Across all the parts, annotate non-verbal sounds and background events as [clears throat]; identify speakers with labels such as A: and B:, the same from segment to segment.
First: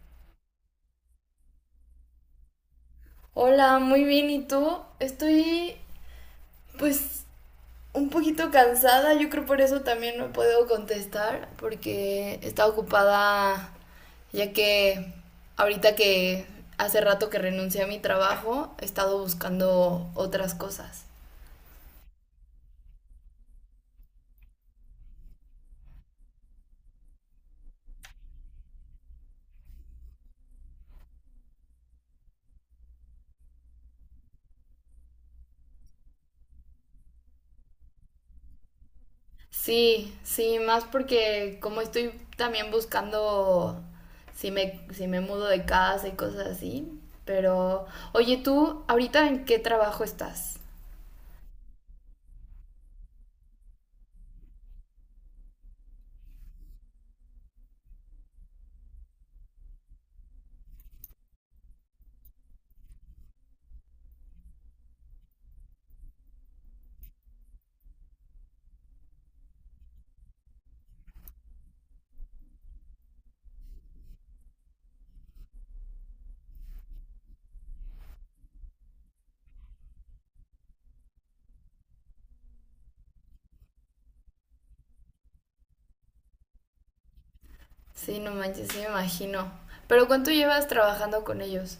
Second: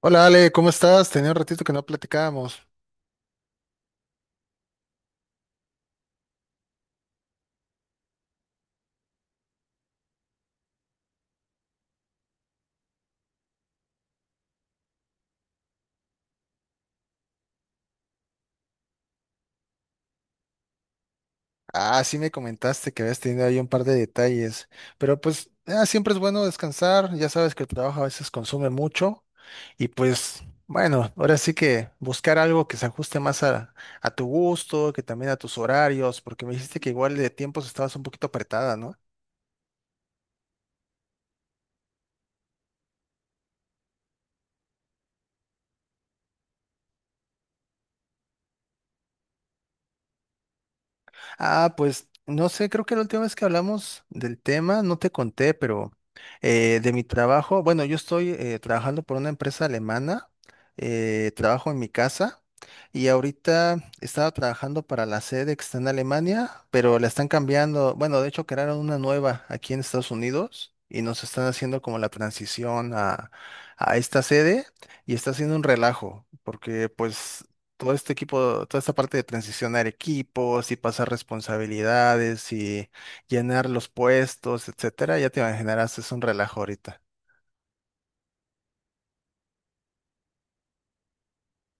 A: Hola Ale, ¿cómo estás? Tenía un ratito que no platicábamos.
B: Hola, muy bien, ¿y tú? Estoy, pues, un poquito cansada, yo creo por eso también no puedo contestar, porque está ocupada ya que ahorita que hace rato que renuncié a mi trabajo, he estado buscando otras cosas.
A: Ah, sí me comentaste que habías tenido ahí un par de detalles, pero pues siempre es bueno descansar, ya sabes que el trabajo a veces consume mucho y pues bueno, ahora sí que buscar algo que se ajuste más a tu gusto, que también a tus horarios, porque me dijiste que igual de tiempos estabas un poquito apretada, ¿no?
B: Sí, sí, más porque como estoy también buscando si me mudo de casa y cosas así, pero oye, ¿tú ahorita en qué trabajo estás?
A: Ah, pues no sé, creo que la última vez que hablamos del tema, no te conté, pero de mi trabajo, bueno, yo estoy trabajando por una empresa alemana, trabajo en mi casa y ahorita estaba trabajando para la sede que está en Alemania, pero la están cambiando, bueno, de hecho crearon una nueva aquí en Estados Unidos y nos están haciendo como la transición a esta sede y está haciendo un relajo, porque pues todo este equipo, toda esta parte de transicionar equipos y pasar responsabilidades y llenar los puestos, etcétera, ya te imaginarás, es un relajo ahorita.
B: Sí, no manches, sí me imagino. Pero ¿cuánto llevas trabajando con ellos?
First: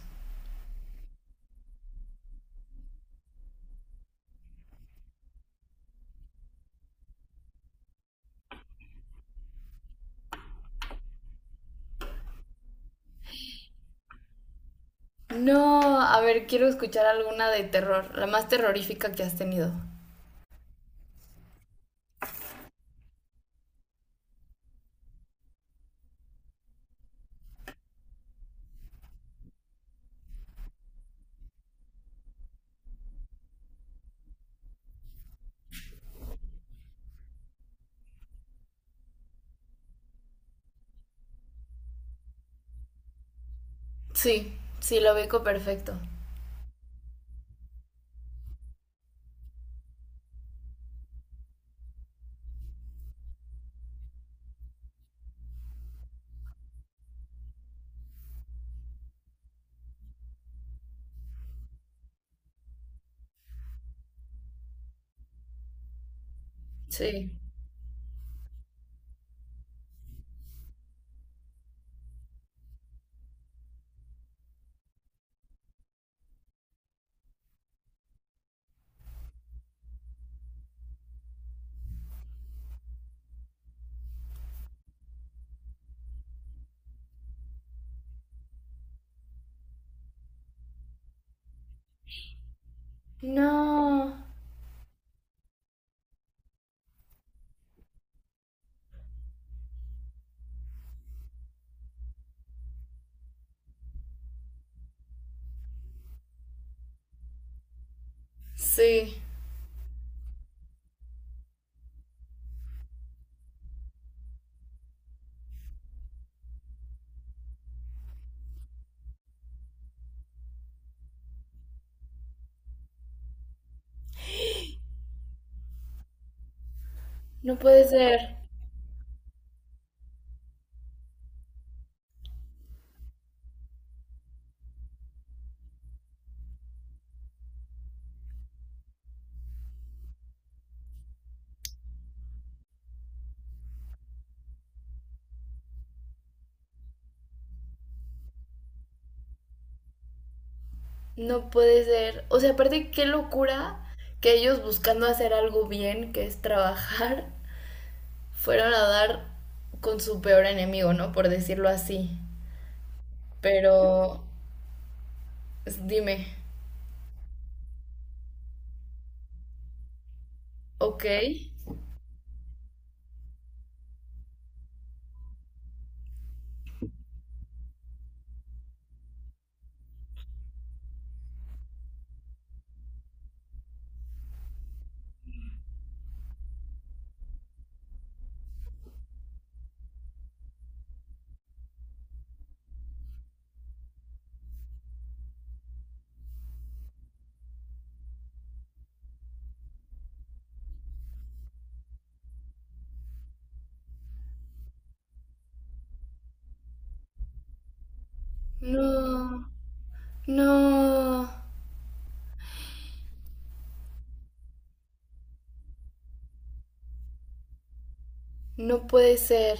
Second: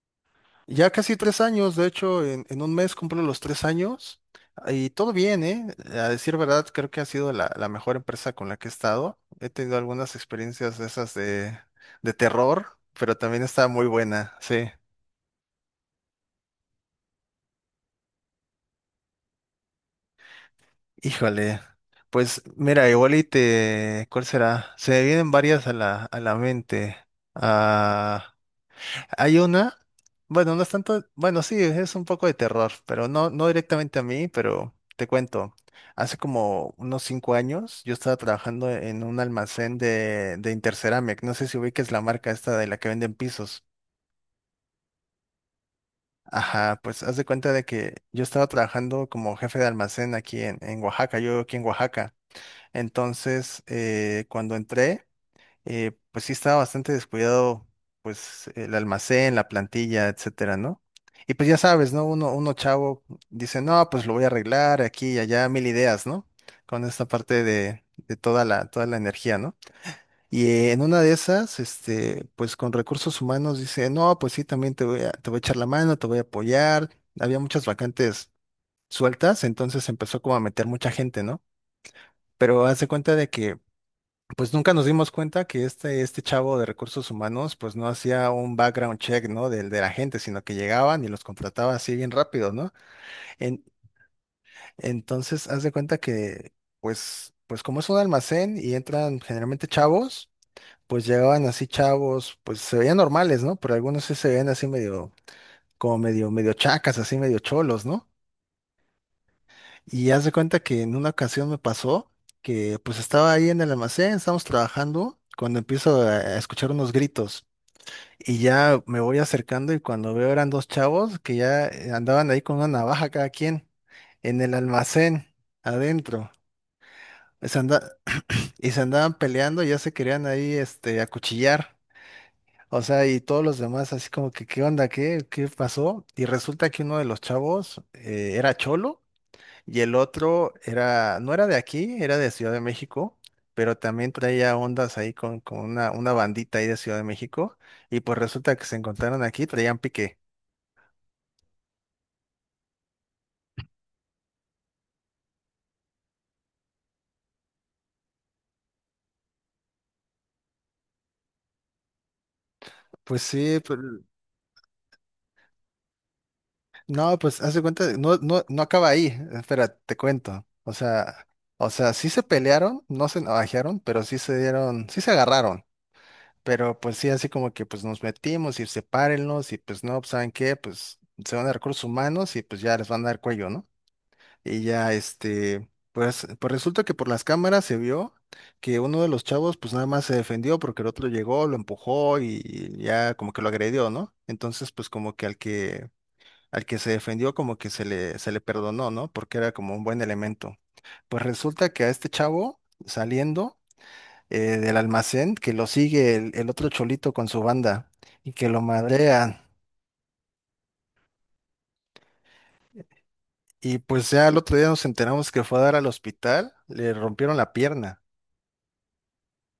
A: Ya casi 3 años, de hecho, en un mes cumplo los 3 años y todo bien, ¿eh? A decir verdad, creo que ha sido la mejor empresa con la que he estado. He tenido algunas experiencias de esas de terror, pero también está muy buena, sí.
B: No, a ver, quiero escuchar alguna de terror, la más terrorífica que has tenido.
A: Híjole, pues mira, ¿cuál será? Se me vienen varias a la mente. Ah, hay una, bueno, no es tanto, bueno, sí, es un poco de terror, pero no, no directamente a mí, pero te cuento. Hace como unos 5 años yo estaba trabajando en un almacén de Interceramic. No sé si ubiques la marca esta de la que venden pisos.
B: Sí, sí, lo ubico perfecto.
A: Ajá, pues haz de cuenta de que yo estaba trabajando como jefe de almacén aquí en Oaxaca, yo vivo aquí en Oaxaca. Entonces, cuando entré, pues sí estaba bastante descuidado, pues el almacén, la plantilla, etcétera, ¿no? Y pues ya sabes, ¿no? Uno chavo dice, no, pues lo voy a arreglar aquí y allá, mil ideas, ¿no? Con esta
B: Sí.
A: parte de toda la energía, ¿no? Y en una de esas, este, pues con recursos humanos dice, no, pues sí, también te voy a echar la mano, te voy a apoyar. Había muchas vacantes sueltas, entonces empezó como a meter mucha gente, ¿no? Pero hace cuenta de que pues nunca nos dimos cuenta que este chavo de recursos humanos pues no hacía un background check, ¿no? Del de la gente, sino que llegaban y los contrataba así bien rápido, ¿no? En-
B: No,
A: entonces, haz de cuenta que pues como es un almacén y entran generalmente chavos, pues llegaban así chavos, pues se veían normales, ¿no? Pero algunos sí se veían así medio, como medio, medio chacas, así medio cholos, ¿no?
B: sí.
A: Y haz de cuenta que en una ocasión me pasó que pues estaba ahí en el almacén, estábamos trabajando, cuando empiezo a escuchar unos gritos. Y ya me voy acercando y cuando veo eran dos chavos que ya andaban ahí con una navaja cada quien en el almacén adentro.
B: No
A: Se
B: puede
A: anda-
B: ser,
A: [clears throat] y se andaban peleando, ya se querían ahí este, acuchillar. O sea, y todos los demás así como que, ¿qué onda? ¿Qué pasó? Y resulta que uno de los chavos era cholo y el otro era, no era de aquí, era de Ciudad de México, pero también traía ondas ahí con una bandita ahí de Ciudad de México. Y pues resulta que se encontraron aquí, traían pique.
B: no puede ser. O sea, aparte, qué locura que ellos buscando hacer algo bien, que es trabajar, [laughs] fueron a dar con su peor enemigo, ¿no? Por decirlo así.
A: Pues sí, pero-
B: Pero, dime.
A: no, pues haz de cuenta, no, no, no acaba ahí, espera, te cuento.
B: Ok.
A: O sea, sí se pelearon, no se navajearon, pero sí se dieron, sí se agarraron. Pero pues sí, así como que pues nos metimos y sepárenlos y pues no, pues, ¿saben qué? Pues se van a recursos humanos y pues ya les van a dar cuello, ¿no? Y ya este, pues, pues resulta que por las cámaras se vio que uno de los chavos pues nada más se defendió porque el otro llegó, lo empujó y ya como que lo agredió, ¿no? Entonces pues como que al que se defendió como que se le perdonó, ¿no? Porque era como un buen elemento. Pues resulta que a este chavo saliendo del almacén, que lo sigue el otro cholito con su banda y que lo madrean.
B: No, no,
A: Y pues ya al otro día nos enteramos que fue a dar al hospital, le rompieron la pierna.
B: no puede ser.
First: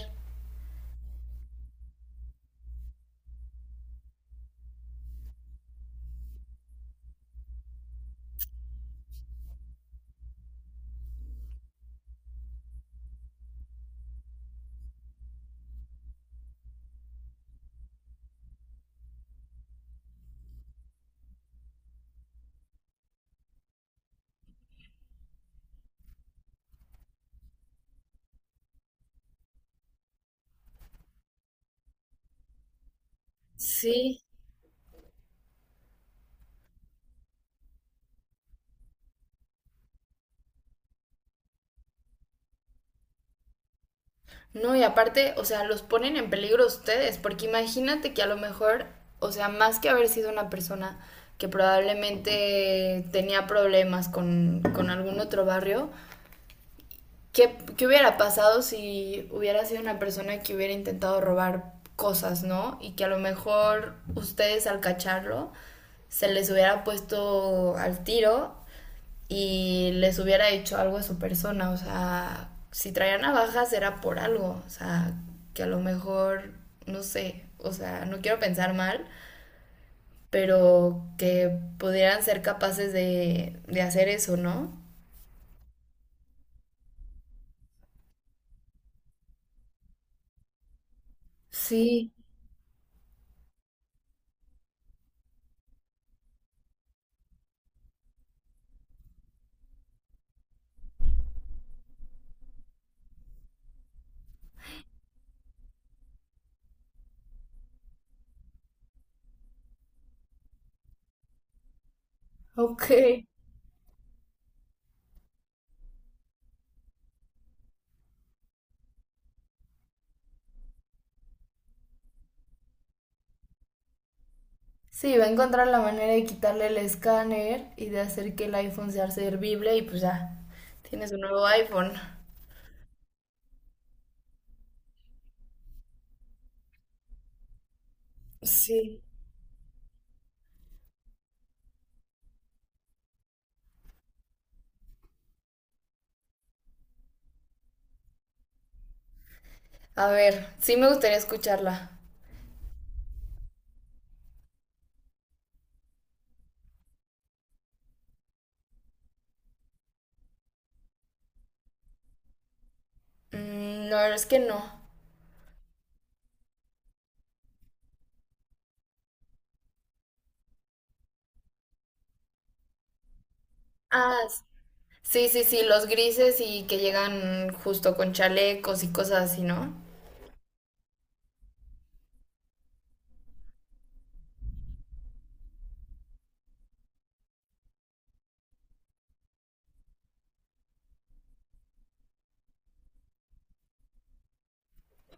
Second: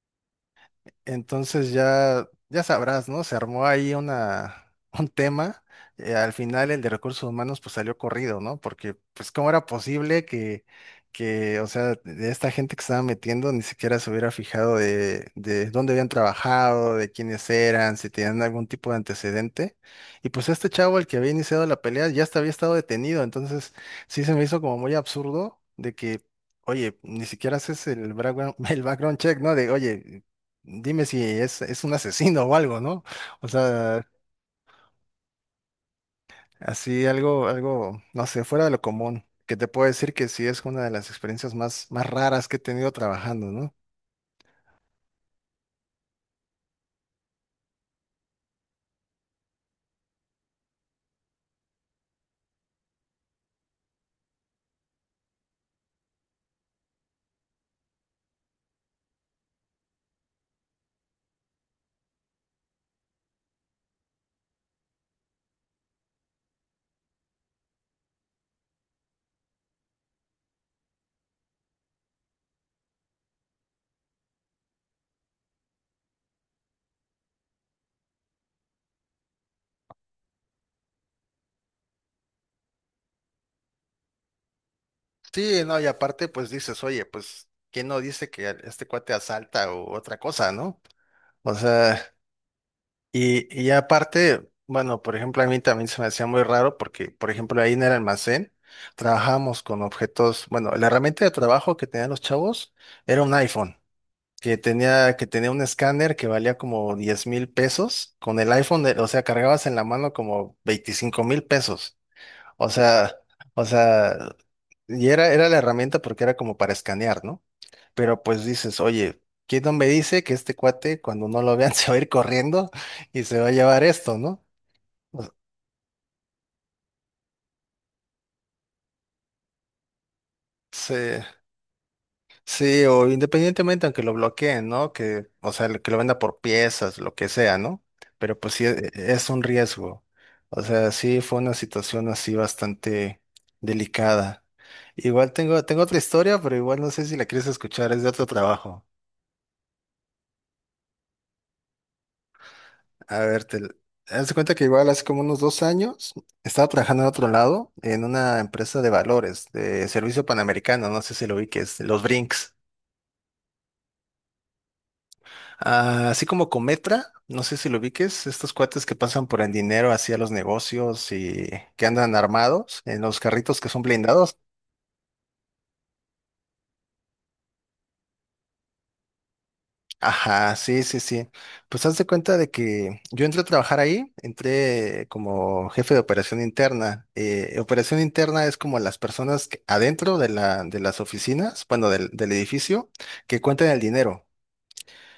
A: Entonces ya, ya sabrás, ¿no? Se armó ahí una, [laughs] un tema. Al final el de recursos humanos pues salió corrido, ¿no? Porque pues cómo era posible que o sea, de esta gente que estaba metiendo ni siquiera se hubiera fijado de dónde habían trabajado, de quiénes eran, si tenían algún tipo de antecedente. Y pues este chavo, el que había iniciado la pelea, ya hasta había estado detenido. Entonces sí se me hizo como muy absurdo de que... Oye, ni siquiera haces el background, [laughs] el background check, ¿no? De, oye, dime si es, es un asesino o algo, ¿no? O sea,
B: Sí.
A: así algo, algo, no sé, fuera de lo común, que te puedo decir que sí es una de las experiencias más, más raras que he tenido trabajando, ¿no?
B: No, y aparte, o sea, los ponen en peligro a ustedes, porque imagínate que a lo mejor, o sea, más que haber sido una persona que probablemente tenía problemas con algún otro barrio, ¿qué, qué hubiera pasado si hubiera sido una persona que hubiera intentado robar cosas, ¿no? Y que a lo mejor ustedes al cacharlo se les hubiera puesto al tiro y les hubiera hecho algo a su persona. O sea, si traía navajas era por algo. O sea, que a lo mejor, no sé, o sea, no quiero pensar mal, pero que pudieran ser capaces de hacer eso, ¿no?
A: Sí, no, y aparte, pues dices, oye, pues, ¿quién no dice que este cuate asalta o otra cosa, ¿no? O
B: Sí,
A: sea, y aparte, bueno, por ejemplo, a mí también se me hacía muy raro porque, por ejemplo, ahí en el almacén trabajábamos con objetos, bueno, la herramienta de trabajo que tenían los chavos era un iPhone. Que tenía un escáner que valía como 10,000 pesos, con el iPhone, de- o sea, cargabas en la mano como 25,000 pesos. O
B: ok.
A: sea, o sea, y era, era la herramienta porque era como para escanear, ¿no? Pero pues dices, oye, ¿quién no me dice que este cuate, cuando no lo vean, [laughs] se va a ir corriendo y se va a llevar esto, ¿no?
B: Sí, va
A: O-
B: a encontrar la manera de quitarle el escáner y de hacer que el iPhone sea servible y pues ya,
A: Sí.
B: tienes un nuevo iPhone.
A: Sí, o independientemente, aunque lo bloqueen, ¿no? Que, o sea, que lo venda por piezas, lo que sea, ¿no? Pero pues sí,
B: Sí.
A: es un riesgo. O sea, sí fue una situación así bastante delicada. Igual tengo otra historia, pero igual no sé si la quieres escuchar, es de otro trabajo.
B: A ver, sí me gustaría escucharla.
A: A ver, te, haz de cuenta que igual hace como unos 2 años estaba trabajando en otro lado, en una empresa de valores, de servicio panamericano, no sé si lo vi, que es los Brinks.
B: Mm, no, es que no.
A: Ah, así como Cometra, no sé si lo ubiques, estos cuates que pasan por el dinero hacia los negocios y que andan armados en los carritos que son
B: Ah,
A: blindados.
B: sí, sí, sí, los grises y que llegan justo con chalecos y cosas así, ¿no?
A: Ajá, sí, sí, sí. Pues haz de cuenta de que yo entré a trabajar ahí, entré como jefe de operación interna. Operación interna es como las personas que- adentro de la, de las oficinas, bueno, del, del edificio, que cuentan el dinero.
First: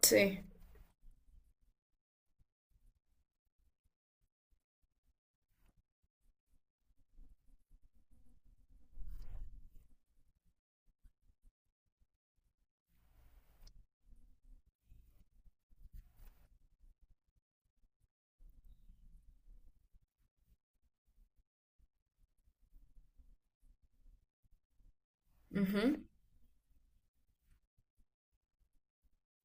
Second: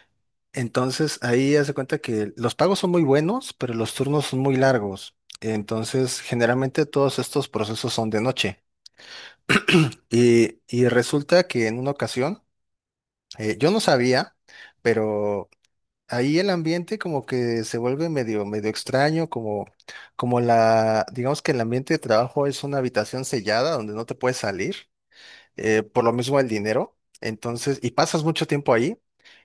B: Sí.
A: Entonces ahí haz de cuenta que los pagos son muy buenos, pero los turnos son muy largos. Entonces generalmente todos estos procesos son de noche. Y resulta que en una ocasión, yo no sabía, pero ahí el ambiente como que se vuelve medio, medio extraño, como la, digamos que el ambiente de trabajo es una habitación sellada donde no te puedes salir
B: Ujú.
A: por lo mismo el dinero, entonces, y pasas mucho tiempo ahí,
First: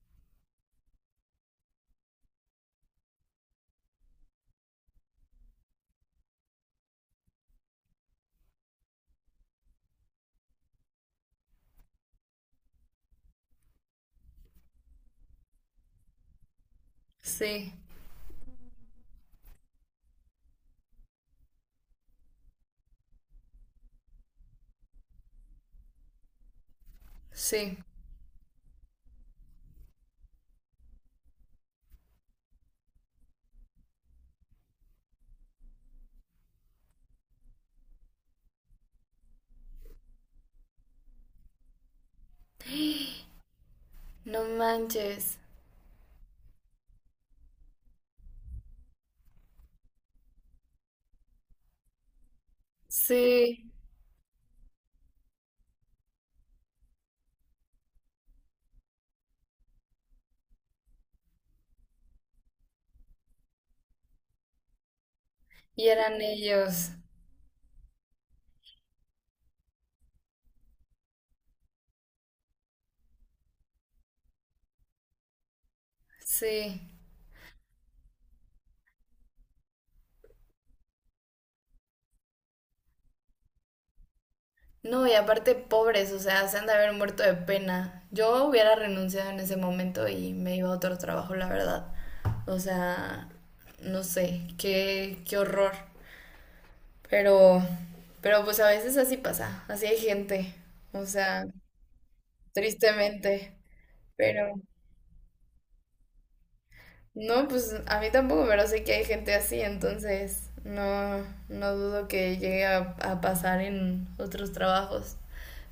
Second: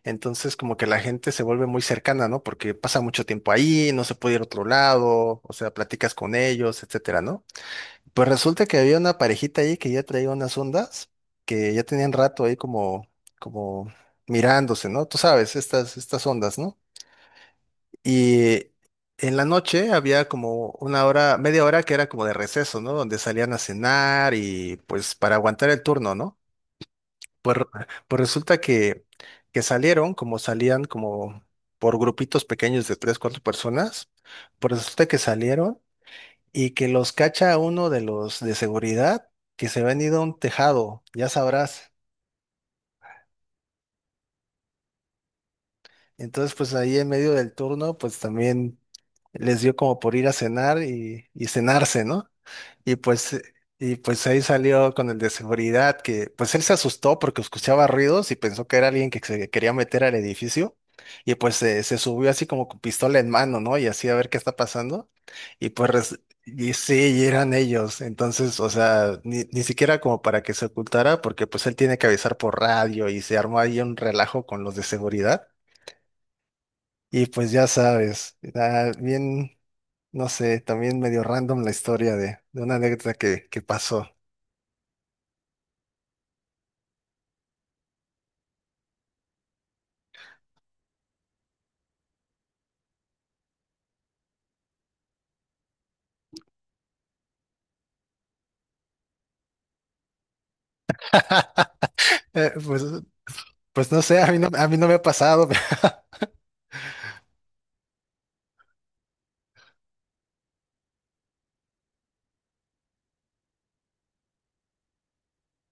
A: entonces como que la gente se vuelve muy cercana, ¿no? Porque pasa mucho tiempo ahí, no se puede ir a otro lado, o sea, platicas con ellos, etcétera, ¿no? Pues resulta que había una parejita ahí que ya traía unas ondas, que ya tenían rato ahí como, como mirándose, ¿no? Tú sabes, estas ondas, ¿no?
B: Sí,
A: Y en la noche había como una hora, media hora que era como de receso, ¿no? Donde salían a cenar y pues para aguantar el turno, ¿no? Pues, re-
B: sí.
A: pues resulta que salieron, como salían como por grupitos pequeños de tres, cuatro personas, pues resulta que salieron y que los cacha uno de los de seguridad que se habían ido a un tejado, ya sabrás.
B: No manches.
A: Entonces, pues ahí en medio del turno, pues también les dio como por ir a cenar y cenarse, ¿no? Y pues, eh,
B: Sí,
A: y pues ahí salió con el de seguridad, que pues él se asustó porque escuchaba ruidos y pensó que era alguien que se quería meter al edificio. Y pues se subió así como con pistola en mano, ¿no? Y así a ver qué está pasando. Y
B: y
A: pues,
B: eran
A: y
B: ellos.
A: sí, y eran ellos. Entonces, o sea, ni siquiera como para que se ocultara, porque pues él tiene que avisar por radio y se armó ahí un relajo con los de seguridad.
B: Sí.
A: Y pues ya sabes, era bien, no sé, también medio random la historia de una anécdota que pasó.
B: No, y aparte pobres, o sea, se han de haber muerto de pena. Yo hubiera renunciado en ese momento y me iba a otro trabajo, la verdad. O sea, no sé, qué, qué horror. Pero, pero pues a veces así pasa, así hay gente. O sea,
A: [laughs] Pues,
B: tristemente.
A: pues no sé,
B: Pero
A: a mí no me ha pasado.
B: no, pues a mí tampoco, pero sé que hay gente así, entonces no, no dudo que llegue a pasar en otros trabajos.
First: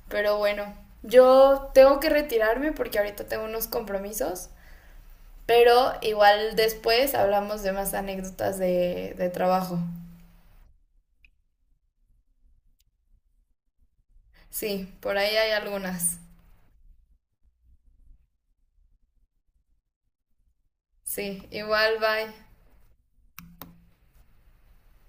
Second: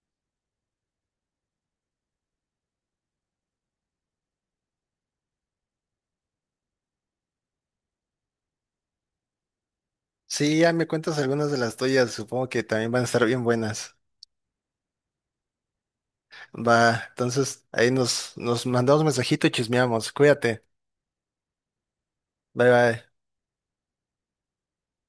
B: Pero bueno, yo tengo que retirarme porque ahorita tengo unos compromisos, pero igual después hablamos de más anécdotas de trabajo.
A: [laughs] Sí, ya me cuentas algunas de las tuyas, supongo que también van a estar bien buenas.
B: Sí, por ahí hay algunas.
A: Va, entonces ahí nos mandamos mensajito y chismeamos. Cuídate.
B: Sí, igual, bye.
A: Bye bye.